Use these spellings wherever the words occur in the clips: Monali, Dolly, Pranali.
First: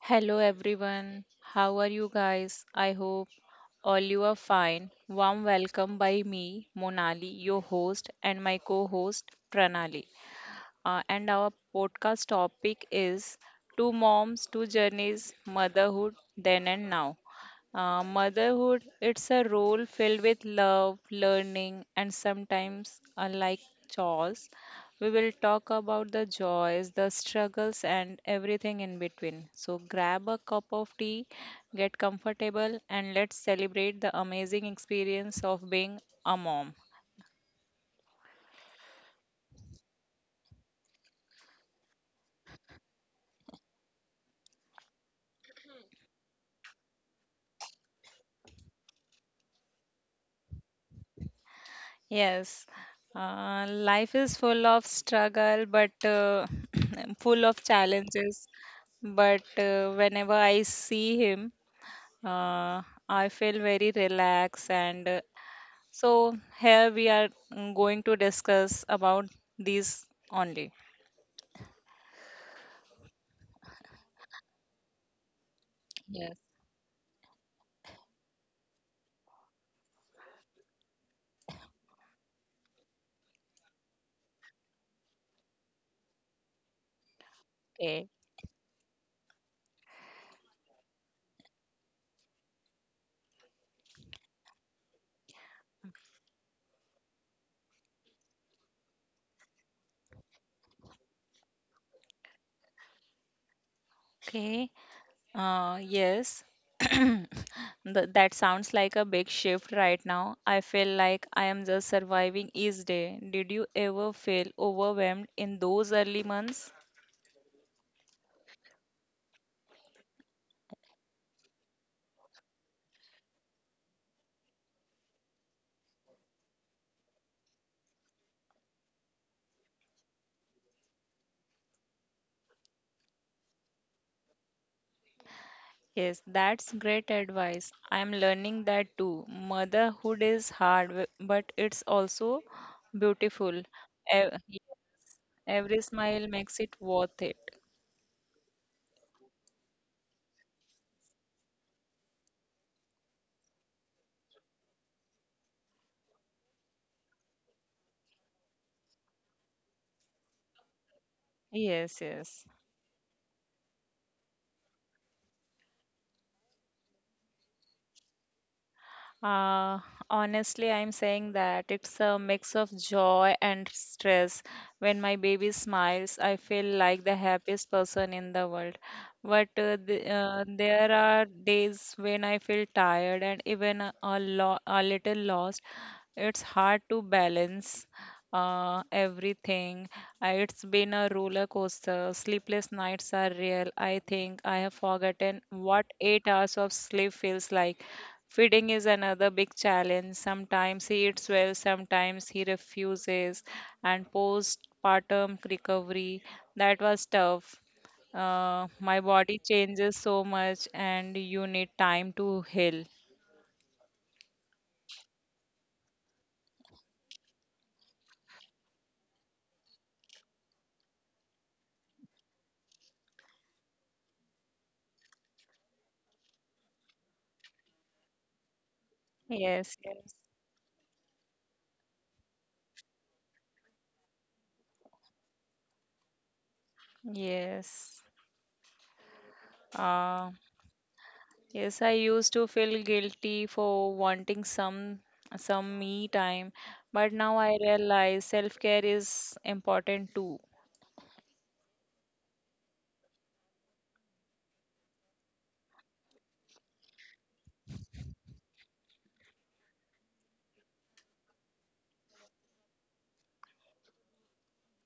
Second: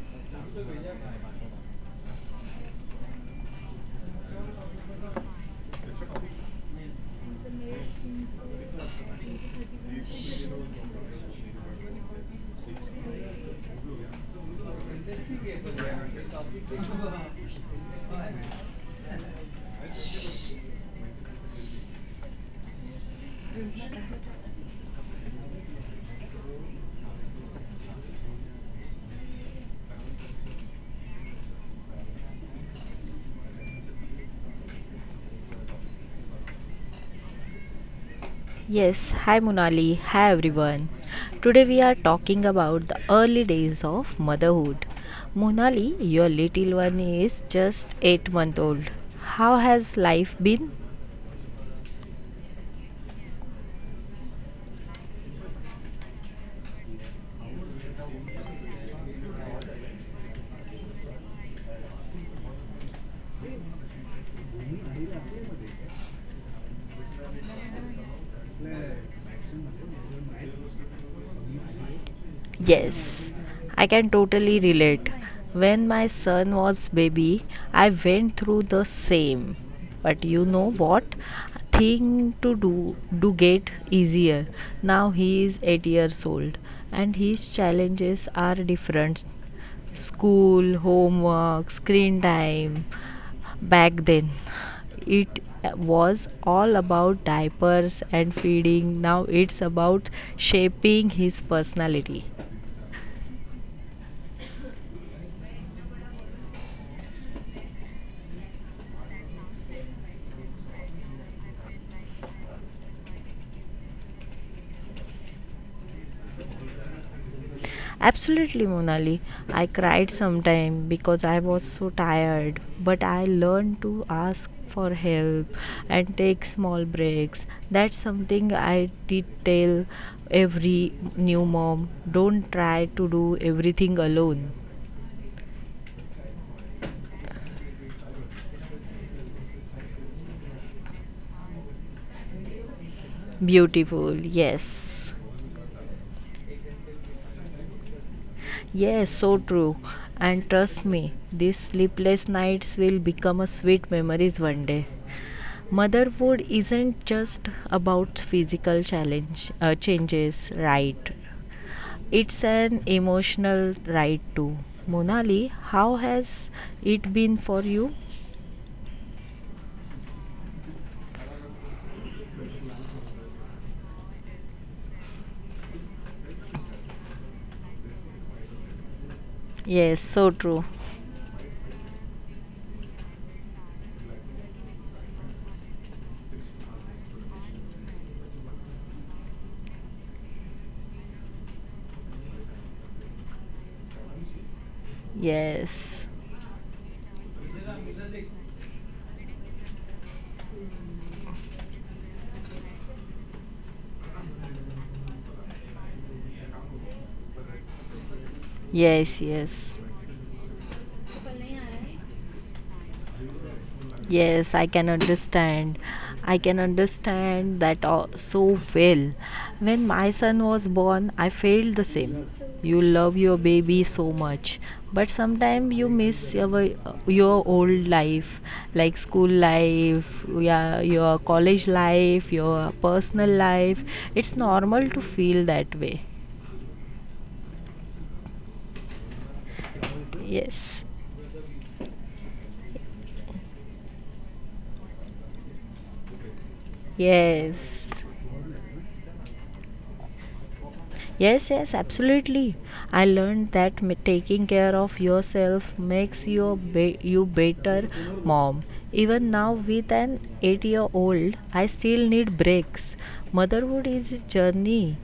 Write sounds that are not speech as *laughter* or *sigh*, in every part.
Hello everyone, how are you guys? I hope all you are fine. Warm welcome by me, Monali, your host, and my co host, Pranali. And our podcast topic is Two Moms, Two Journeys Motherhood Then and Now. Motherhood, it's a role filled with love, learning, and sometimes unlike chores. We will talk about the joys, the struggles, and everything in between. So grab a cup of tea, get comfortable, and let's celebrate the amazing experience of being a mom. Yes, hi Munali, hi everyone. Today we are talking about the early days of motherhood. Munali, your little one is just 8 months old. How has life been? Yes, life is full of struggle, but *clears throat* full of challenges. But whenever I see him, uh, I feel very relaxed. And so here we are going to discuss about these only. Yes, I can totally relate. When my son Yes. was baby, I went through the same. But you know what? Thing to do get easier. Now he is 8 years old and his challenges are Okay. different. School, homework, screen time. Back then, it was all about diapers and feeding. Now it's about shaping his personality. Okay. Yes. *clears throat* That sounds like a big shift right now. I feel like I am just surviving each day. Did you ever feel overwhelmed in those early months? Absolutely, Monali. I cried sometime because I was so tired, but I learned to ask for help and take small breaks. That's something I did tell every new mom. Don't try to do everything alone. Yes, that's great advice. I'm learning that too. Motherhood is hard, but it's also beautiful. Beautiful, Ev- yes. Every smile makes it worth it. Yes, so true. And trust me, these sleepless nights will become a sweet memories one day. Motherhood isn't just about physical challenge changes, right? Yes, It's yes. an emotional ride too. Monali, how has it been for you? Uh, honestly, I'm saying that it's a mix of joy and stress. When my baby smiles, I feel like the happiest person in the world. But Yes, so true. there are days when I feel tired and even a little lost. It's hard to balance everything. It's been a roller coaster. Sleepless nights are real. I think I have forgotten Yes, what 8 hours of sleep feels like. Feeding is another big challenge. Sometimes he eats well, sometimes he refuses, and postpartum recovery that was tough. Uh, yes, my yes. body changes so much, and you need time to heal. Yes, I can understand. I can understand that so well. When my son was born, I felt the same. You love your baby so much, but sometimes you miss your old life, like school Yes, life, yes, yeah, your college life, your personal life. It's normal to feel that way. yes. Uh, Yes, yes, I used to feel guilty for wanting some me time, but now yes. I realize self-care is important too. Yes, yes, absolutely. I learned that taking care of yourself makes you a you better mom. Even now, with an eight-year-old, I still need breaks. Motherhood is a journey.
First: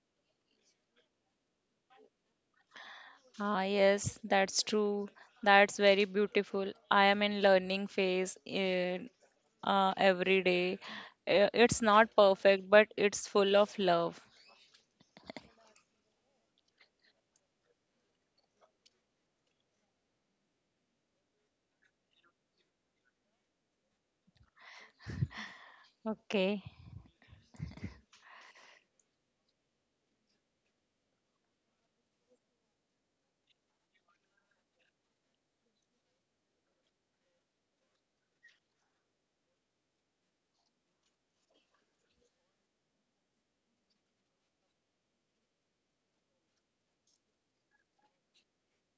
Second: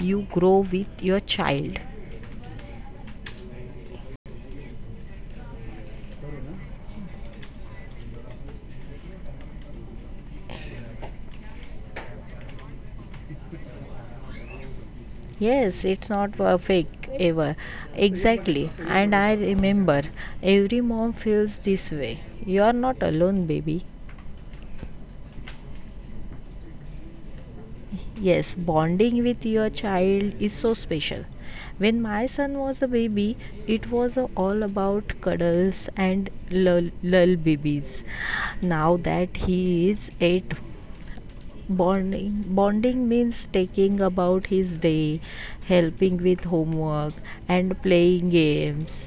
You grow with your child. Ah, yes, that's true. That's very beautiful. I am in learning phase every day. It's not perfect, but it's full of love. Yes, it's not perfect ever. Exactly. And I remember every mom feels this way. You are not alone, baby. Okay, Yes, bonding with your child is so special. When my son was a baby, it was all about cuddles and lullabies. Now that he is eight, bonding means taking about his day, helping with homework, and playing games.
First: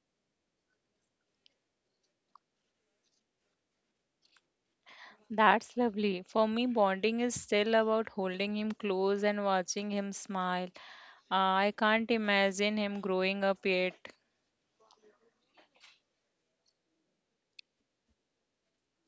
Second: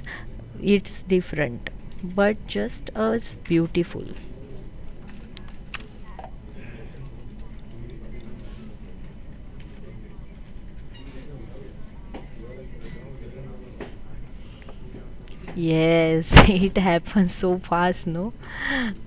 It's different, but just as beautiful. that's lovely. For me, bonding is still about holding him close and watching him smile. I can't imagine him growing up yet. Yes, *laughs* it happens so fast, no?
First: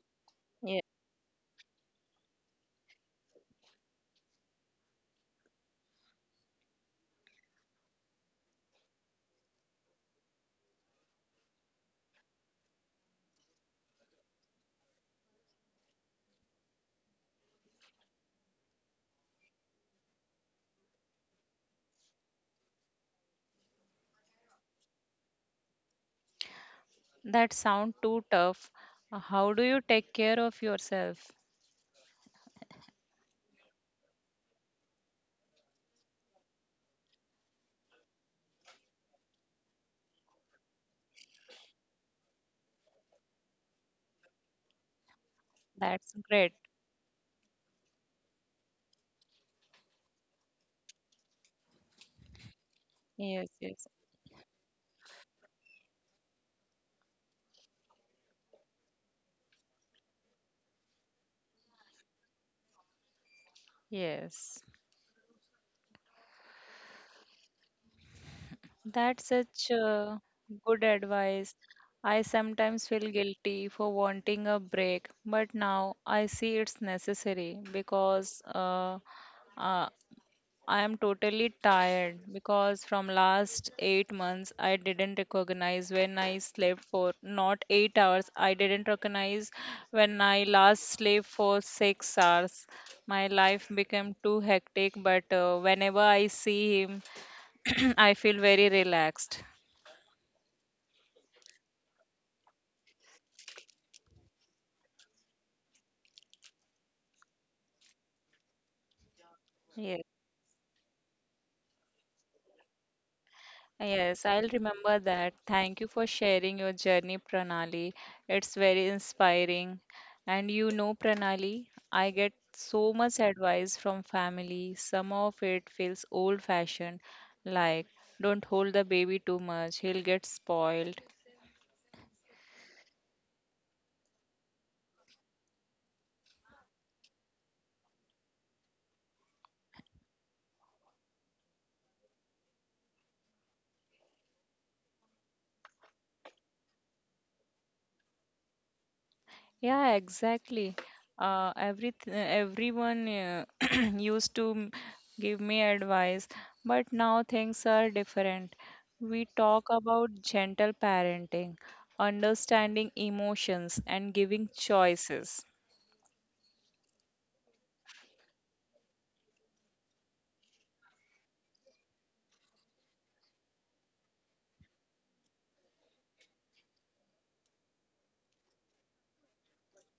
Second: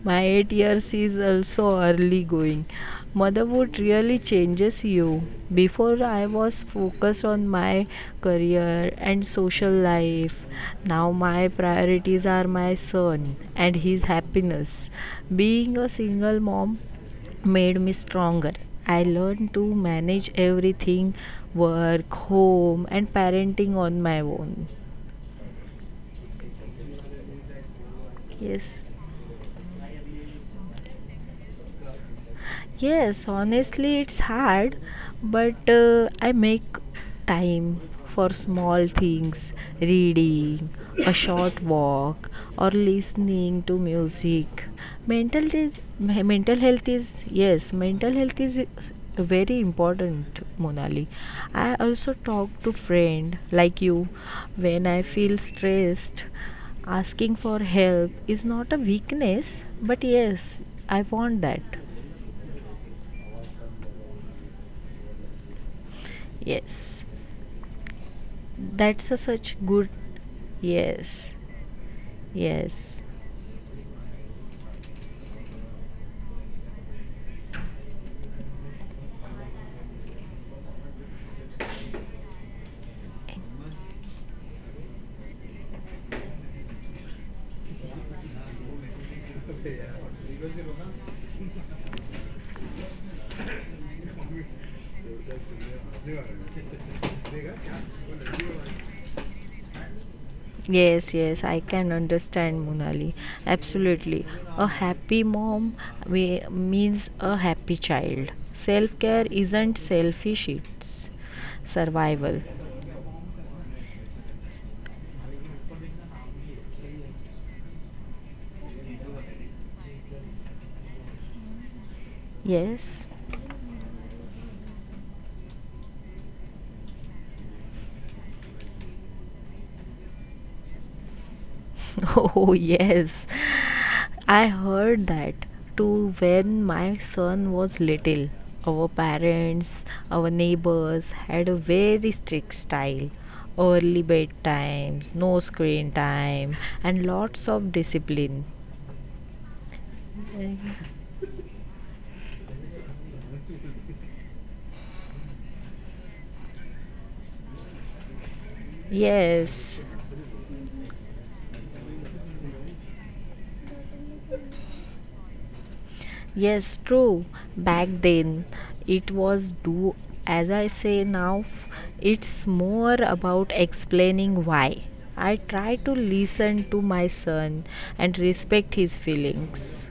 My 8 Yeah, years is also early going. Motherhood really changes you. Before I was focused on my career and social life. Now my priorities are my son and his happiness. Being a single mom made me stronger. I learned to manage everything: work, home, and parenting on my own. that sound too tough. Yes. How do you take care of yourself? Yes, honestly, it's hard, but I make time for small things: reading, a short walk, or listening to music. Mental, is, That's great. Mental health is, yes, mental health is very important, Monali. I also talk to friend Yes, yes, like you when I feel stressed. Asking for help is not a weakness, but yes, I want that. yes. Yes. That's a That's such such good. Good Yes. advice. I Yes. sometimes feel guilty for wanting a break, but now I see it's necessary because uh, I am totally tired because from last 8 months I didn't recognize when I slept for not 8 hours. I didn't recognize when I last slept for 6 hours. My life became too hectic, but whenever I see him *clears throat* I feel very relaxed. Yes, yes, I can understand Monali. Absolutely. A happy mom means a happy child. Self care isn't Yes, selfish, it's survival. yes, I'll remember that. Thank you for sharing your journey, Pranali. It's very inspiring. And you know, Pranali, I get Yes. so much advice from family. Some of it feels old-fashioned, like don't hold the baby too much, he'll get spoiled. *laughs* Oh, yes. I heard that too when my son was little. Our parents, our neighbors had a very strict style. Early bedtimes, no screen time, and lots of discipline. Yeah, exactly. Everyone *clears throat* used to give me advice, but now things are different. We Yes, talk about gentle parenting, understanding emotions, and giving choices. yes, true. Back then, it was do as I say. Now it's more about explaining why. I try to listen to my son and respect his feelings.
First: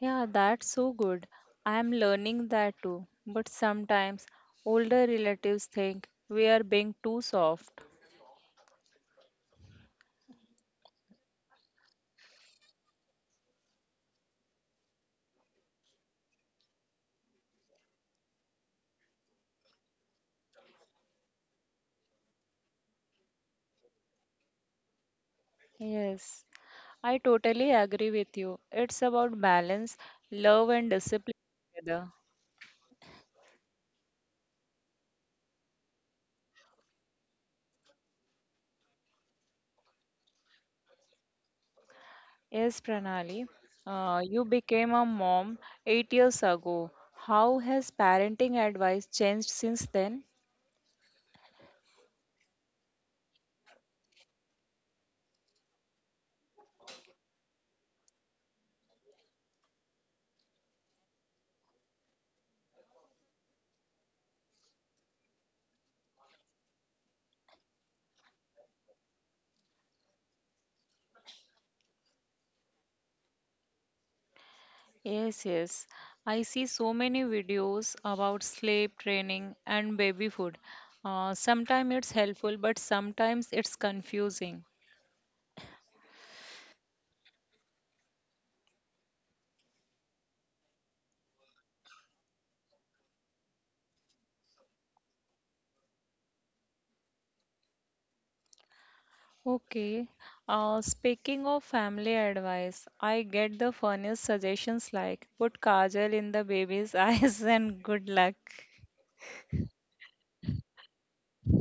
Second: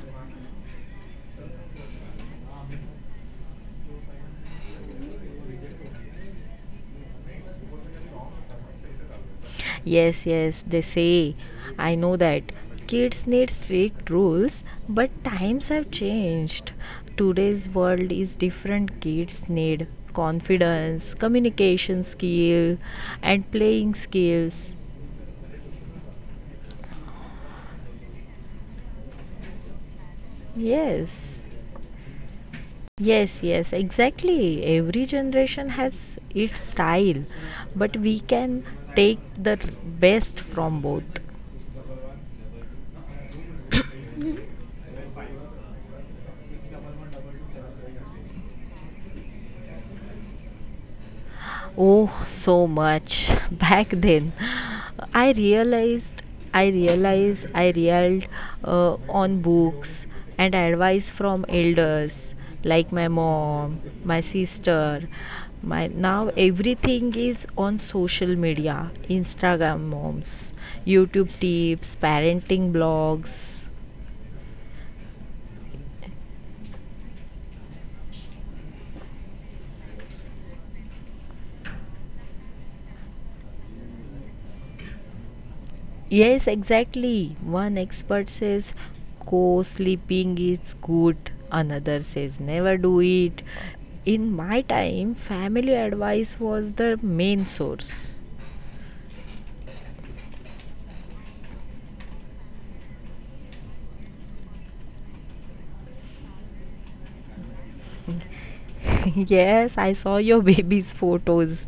Yeah, that's so good. I am learning that too. But sometimes older relatives think we are being too soft. Yes, yes, they say. I know that. Kids need strict rules, but times have changed. Today's world is different. Kids need confidence, communication skill, and playing skills. Yes, I totally agree with you. It's about balance, love, and Yes. discipline together. Yes, yes, exactly. Every generation has its style, but we can take the best from both. Yes, Pranali, you became a mom 8 years ago. How has parenting advice changed since then? Oh, so much. *laughs* Back then, I realized, I reeled on books and advice from elders like my mom, my sister. My now everything is on social media, Instagram moms, YouTube tips, parenting blogs. Yes, yes. I see so many videos about sleep training and baby food. Sometimes it's helpful, but sometimes it's confusing. Yes, exactly. One expert says co sleeping is good, another says never do it. In my time, family advice was the main source. Okay. Speaking of family advice, I get the funniest suggestions like put kajal in the baby's *laughs* eyes and good luck. *laughs* Yes, I saw your *laughs* baby's photos.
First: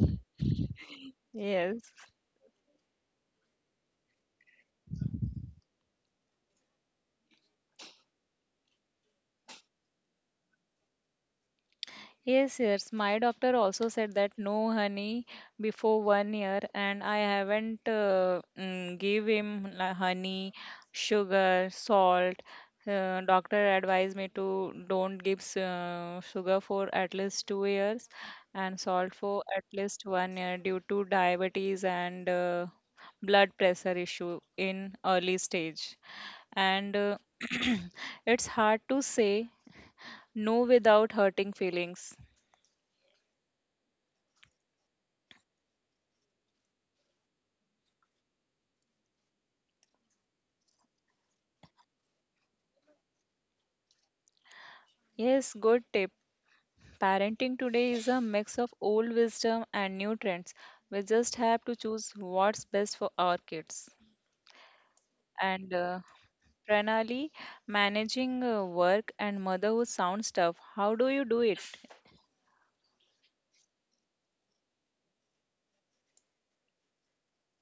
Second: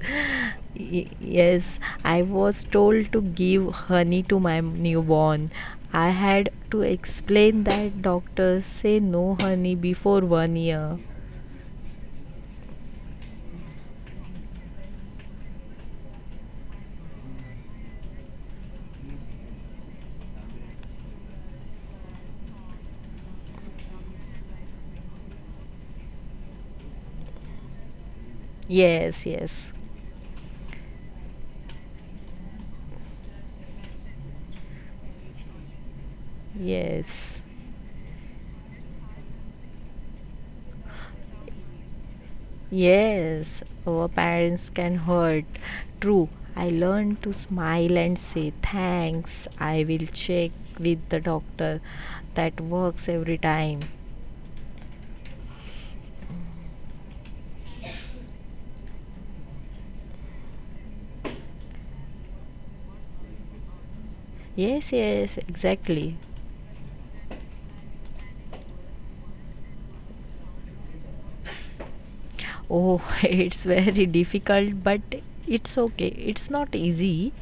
Yes, Yes. I was told to give honey to my newborn. I had to explain that doctors say no honey before 1 year. Yes, yes. My doctor also said that no honey before 1 year, and I haven't give him la- honey, sugar, salt. Doctor advised me to don't give sugar for at least 2 years and salt Yes, for at yes, least 1 year due to diabetes and blood pressure issue in early stage. And yes. uh, *clears throat* it's hard to say no without hurting feelings. Yes, our parents can hurt. True, I learned to smile and say thanks. I will check with the doctor. That works every time. Yes, good tip. Parenting today is a mix of old wisdom and new trends. We just have to choose what's best for our kids. Yes, yes, And exactly. Pranali, managing work and motherhood sounds tough. How do you do it? Oh, *laughs* it's very difficult, but it's okay. It's not easy.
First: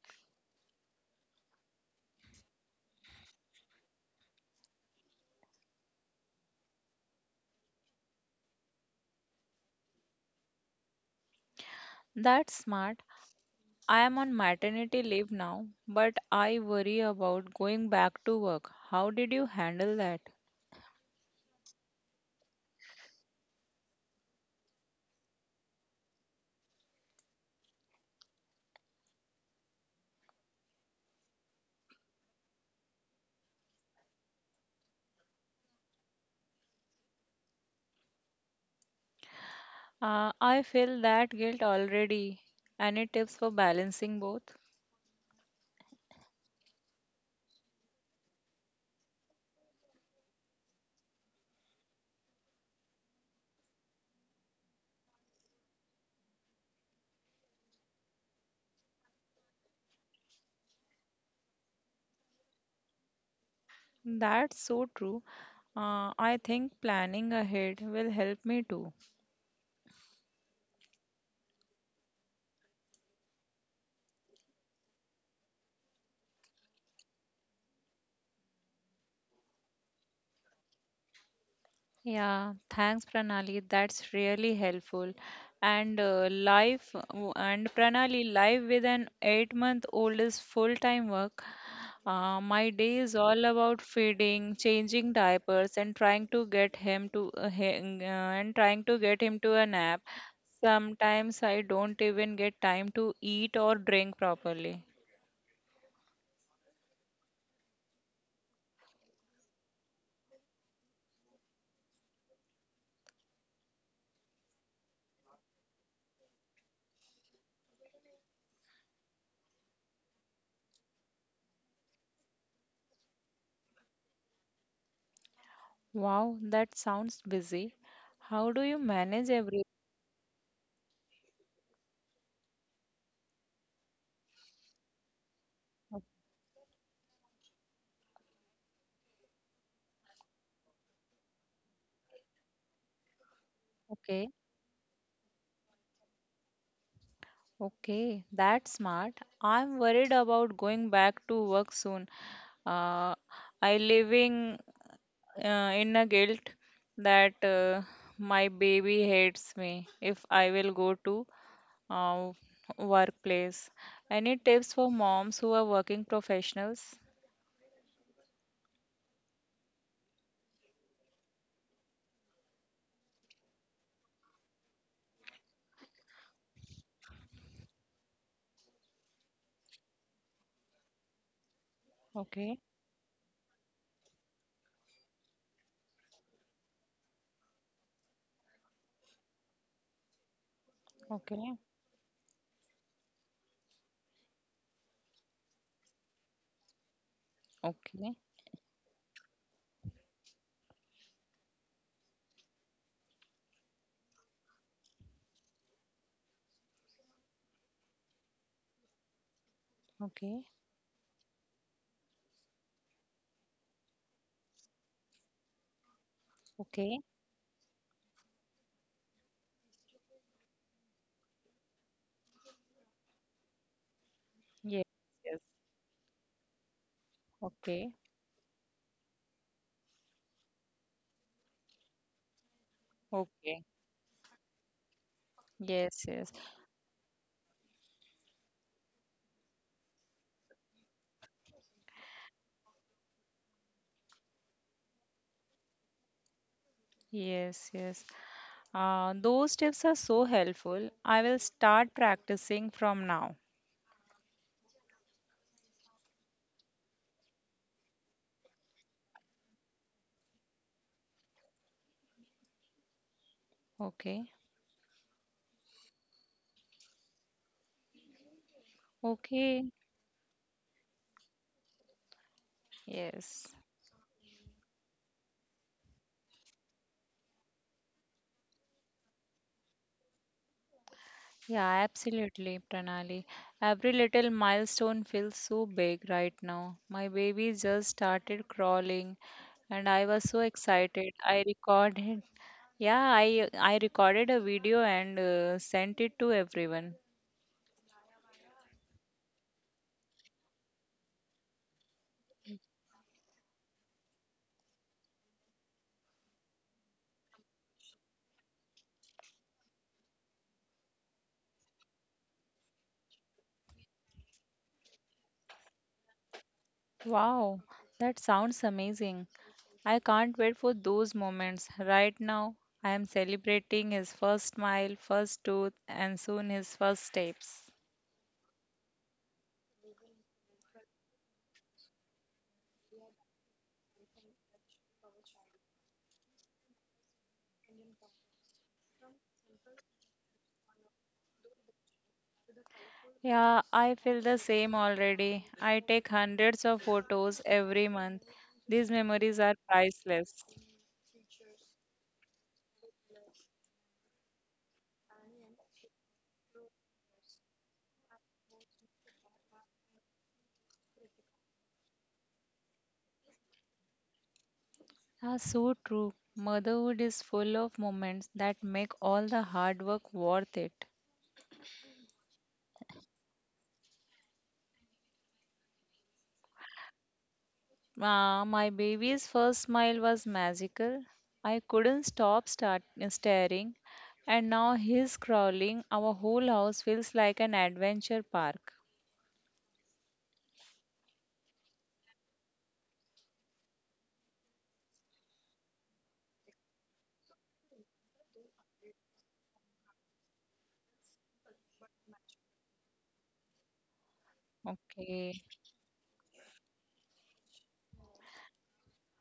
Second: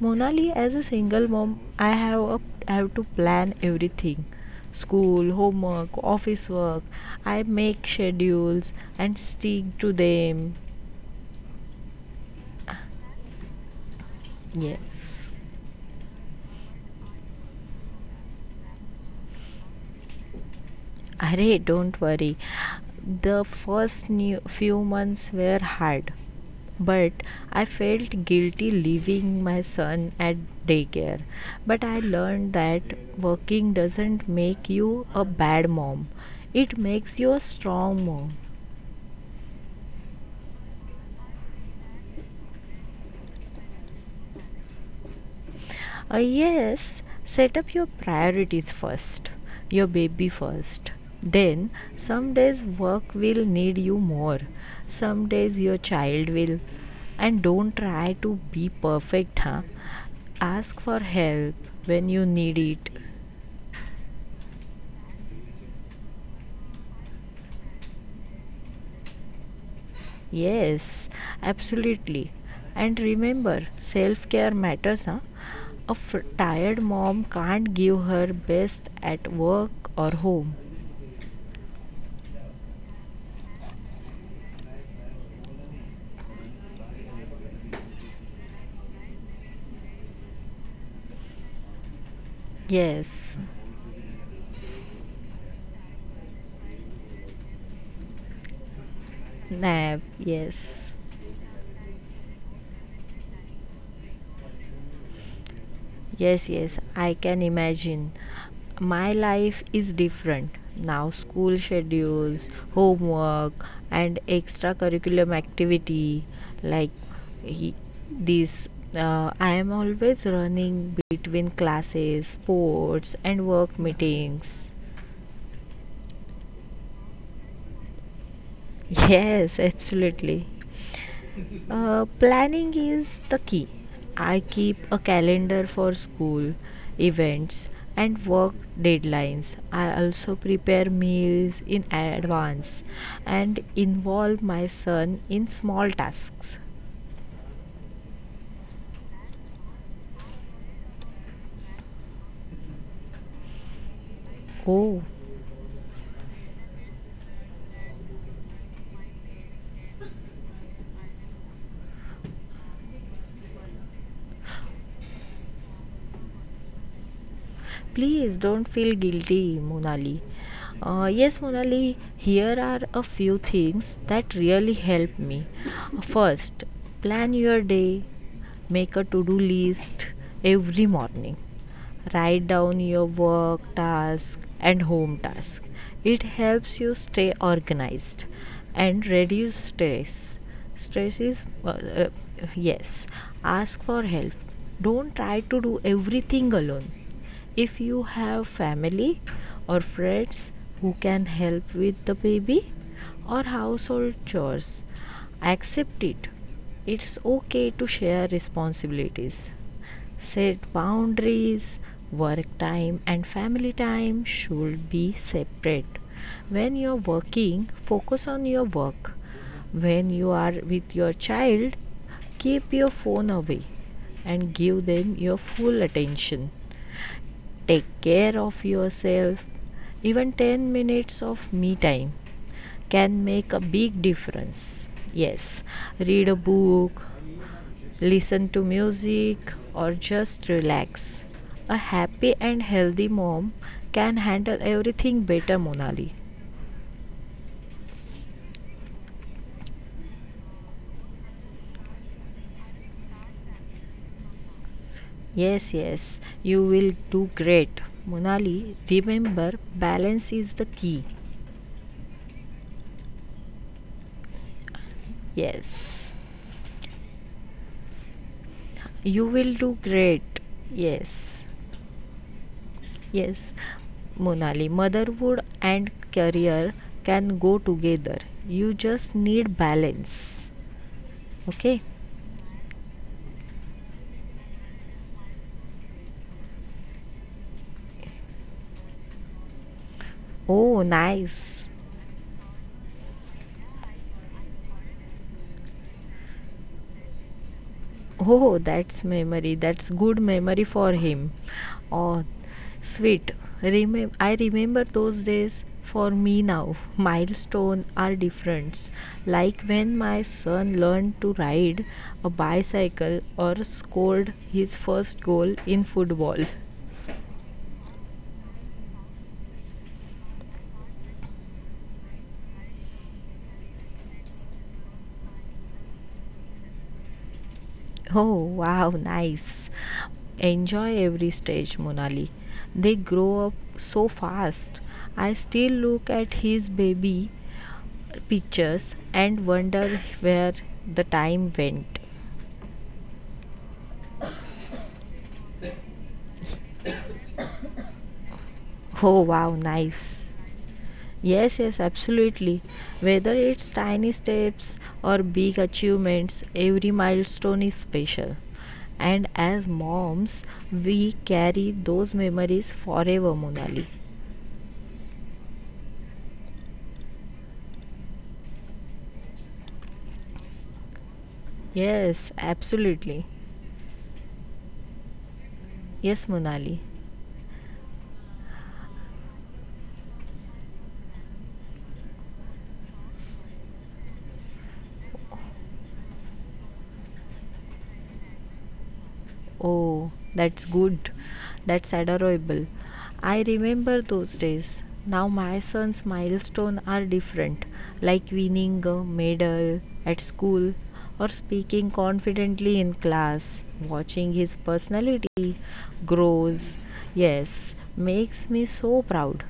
Monali, as a single mom, I have to plan everything: school, homework, office work. I make schedules and stick to them. That's smart. I am on maternity Yes. leave now, but I worry about going back to work. How did you handle that? Arey, don't worry. The first new few months were hard, but I felt guilty leaving my son at daycare. But I learned that working doesn't make you a bad mom. It makes you a strong mom. I feel that guilt already. Any tips for balancing both? Yes, set up your priorities first, your baby first. Then, some days work will need you more, some days your child will. And don't try to be perfect, huh? Ask for help when you need it. That's so true. I think planning ahead will help me too. Yes, absolutely. And remember, self care matters, huh? A tired mom can't give her best at work or home. Yeah, thanks Pranali. That's really helpful. And Pranali, life with an 8 month old is full time work. My day is Yes, all about feeding, changing diapers, and trying to get him to hang- and trying to get him to a nap, nap. yes. Sometimes I don't even get time to eat or drink properly. Yes, yes, I can imagine. My life is different. Now, school schedules, homework, and extracurriculum activity like he, this. I am always running between classes, sports, and work meetings. *laughs* Wow, that sounds busy. How do you manage? Yes, absolutely. Planning is the key. I keep a calendar for O- school, events, and work deadlines. I also prepare meals in advance and involve Okay, my son in small tasks. okay, that's smart. I'm worried about going back to work soon. Uh, I living Oh, in a guilt that my baby hates me if I will go to uh, workplace. Any tips for moms who are working professionals? please don't feel guilty, Monali. Yes, Monali, here are a few things that really help me. First, plan your day, make a to do list every morning, write Okay, down your work task and home task. It helps you stay organized and reduce stress. Stress is okay, uh, yes, ask for help, don't try to do everything alone. If you okay, have family or friends who can help with the baby or household chores, accept it. It's okay to share responsibilities. okay, Set boundaries, work time and family time should be separate. When you're okay. working, focus on your work. When you are with your child, keep your phone away and give Yes, them your yes. full attention. Take Okay, care of yourself. Even 10 minutes of me time can make a okay. big difference. Yes, Yes, read yes. a book, listen to music, or just relax. A happy and healthy mom can handle everything better, Monali. Yes, yes. Those tips are so helpful. I will start practicing from now. Yes, yes, you will do great. Monali, remember balance is the key. Okay. Yes, you will do Okay. great. Yes, yes. Yes. Monali, motherhood and career can go together. You just need balance. Yeah, Okay? absolutely, Pranali. Every little milestone feels so big right now. My baby just started crawling and I was so Oh, excited. I nice. recorded. Yeah, I recorded a video and sent it to everyone. Oh, that's memory. That's good memory for him. Oh, sweet. I remember those days. For me now, milestones are different. Like when my son learned to ride a bicycle or scored his first goal in football. Wow, that sounds amazing. I can't wait for those moments. Right now, I am celebrating his first smile, first tooth, and soon his first steps. Oh, wow, nice. Enjoy every stage, Monali. They grow up so fast. I still look at his baby pictures and wonder where the time went. Yeah, I feel the same already. I take hundreds of photos every month. These Oh memories wow, are nice. priceless. Yes, yes, absolutely. Whether it's tiny steps or big achievements, every milestone is special. And as moms, we carry those memories forever, Monali. Ah, so true. Motherhood is full of moments that make all the hard work worth it. Yes, absolutely. Yes, Monali. Ah, my baby's first smile was magical. I couldn't stop start staring, and now he's crawling. Our whole house feels like an adventure park. Oh, that's good. That's adorable. I remember those days. Now my son's milestones are different, like winning a medal at school or speaking confidently in class. Watching his personality Okay. grows, yes, makes me so proud.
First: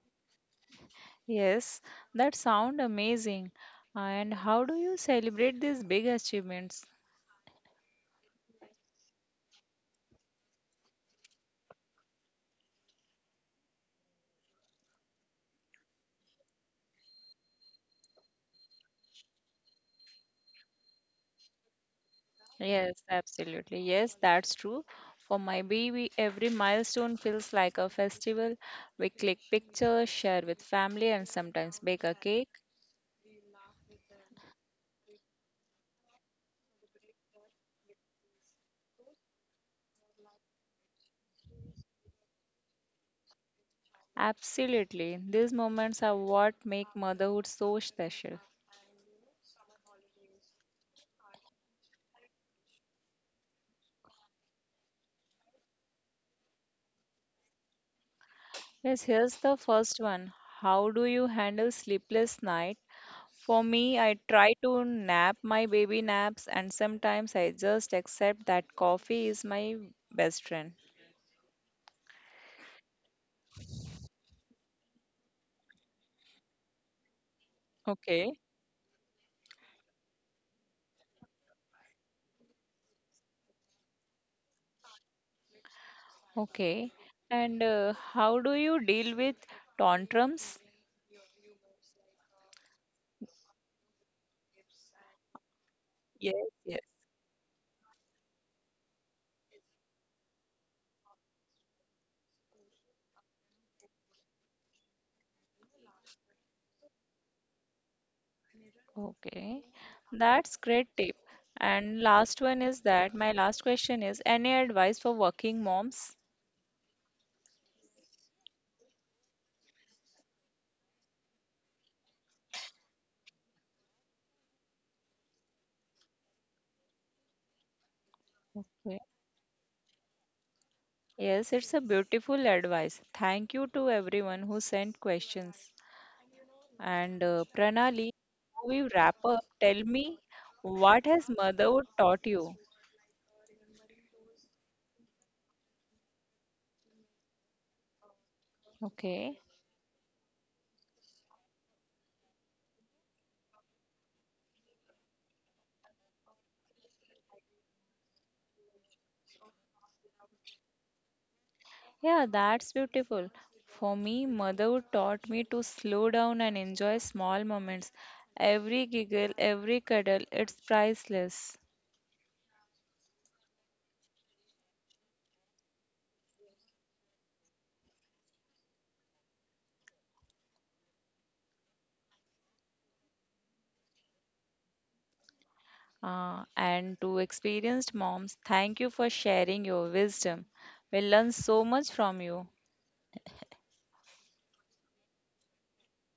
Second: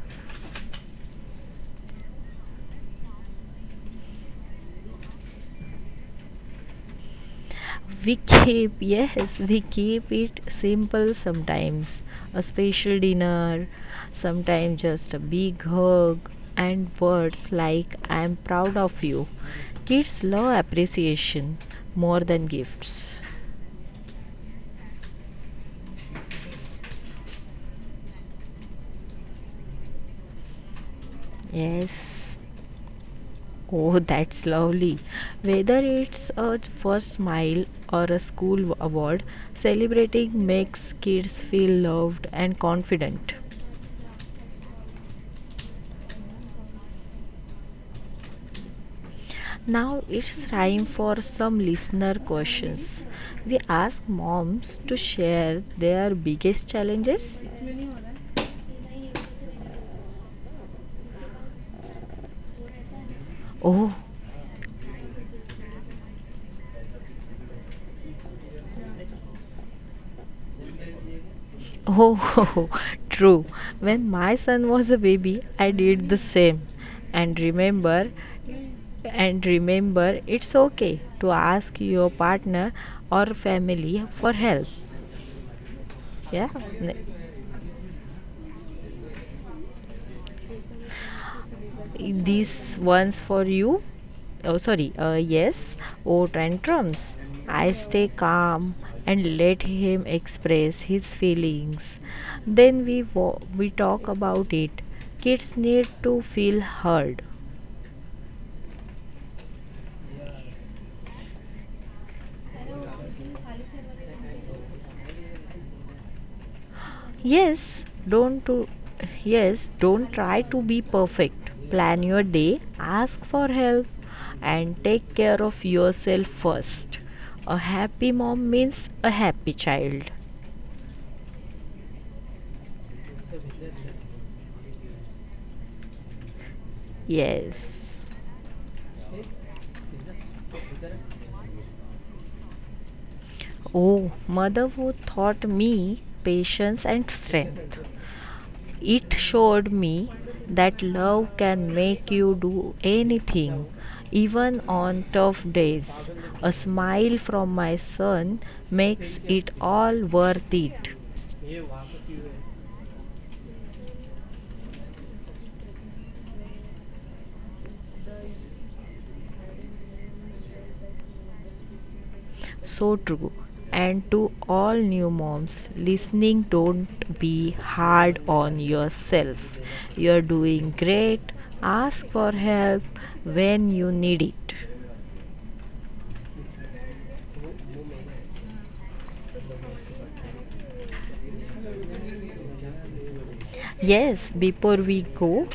Yes, that sound amazing. And how do you celebrate these big achievements? Yes, we keep it simple sometimes. A special dinner, sometimes just a big hug, and words like I am proud of you. Kids love appreciation more than gifts. Yes, absolutely. Yes, that's true. For my baby, every milestone feels like a festival. We click pictures, share with family, and sometimes bake a Yes. cake. Oh, *laughs* that's lovely. Whether it's a first smile or a school award, celebrating makes kids feel loved and confident. Absolutely. These moments are what make motherhood so special. Now it's time for some listener questions. We ask moms to share their biggest challenges. Yes, here's the first one. How do you handle sleepless night? For Oh, me, I try to nap my baby naps and sometimes I just accept that coffee is my best friend. oh, *laughs* true. When my son was a baby, I did the same. And remember, Okay. and remember, it's okay to ask your partner or family for help. Yeah, Okay. And how do you deal with tantrums? This one's for you. Oh, sorry. Yes. Yes, Oh, yes. tantrums. I stay calm and let him express his feelings. Then we talk about it. Kids need to feel heard. Okay. That's great tip. And last one is that my last question is any advice for working moms? Yes. Don't to yes. Don't try to be perfect. Plan your day. Ask for help and take care of yourself first. A happy mom means Okay. a happy child. Yes, it's a beautiful advice. Thank you to everyone who sent questions. And Yes. Pranali, before we wrap up, tell me what has motherhood taught you? Oh, motherhood taught me patience and strength. It Okay. showed me that love can make you do anything, even on tough days. A smile from my son makes it all worth it. Yeah, that's beautiful. For me, motherhood taught me to slow down and enjoy small moments. Every giggle, every cuddle, it's priceless. So true. And to all new moms listening, don't be hard on yourself. You're doing great. Ask for help when you need it. And to experienced moms, thank you for sharing your wisdom. We learn so much from you. Yes, before we go,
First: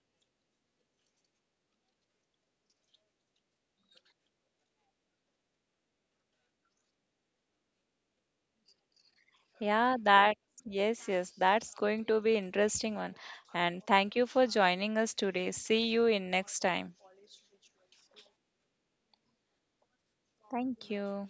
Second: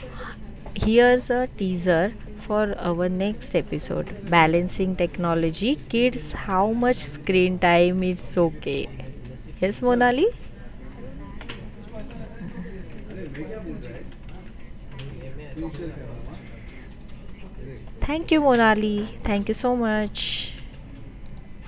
here's a teaser for our next episode: Balancing Technology Kids, How Much Screen Time is Okay. Yes, Yeah, Monali? that, yes, yes, that's going to be interesting one. And thank you for joining us today. See you in next time. Thank you, Monali. Thank you so much. Thank you.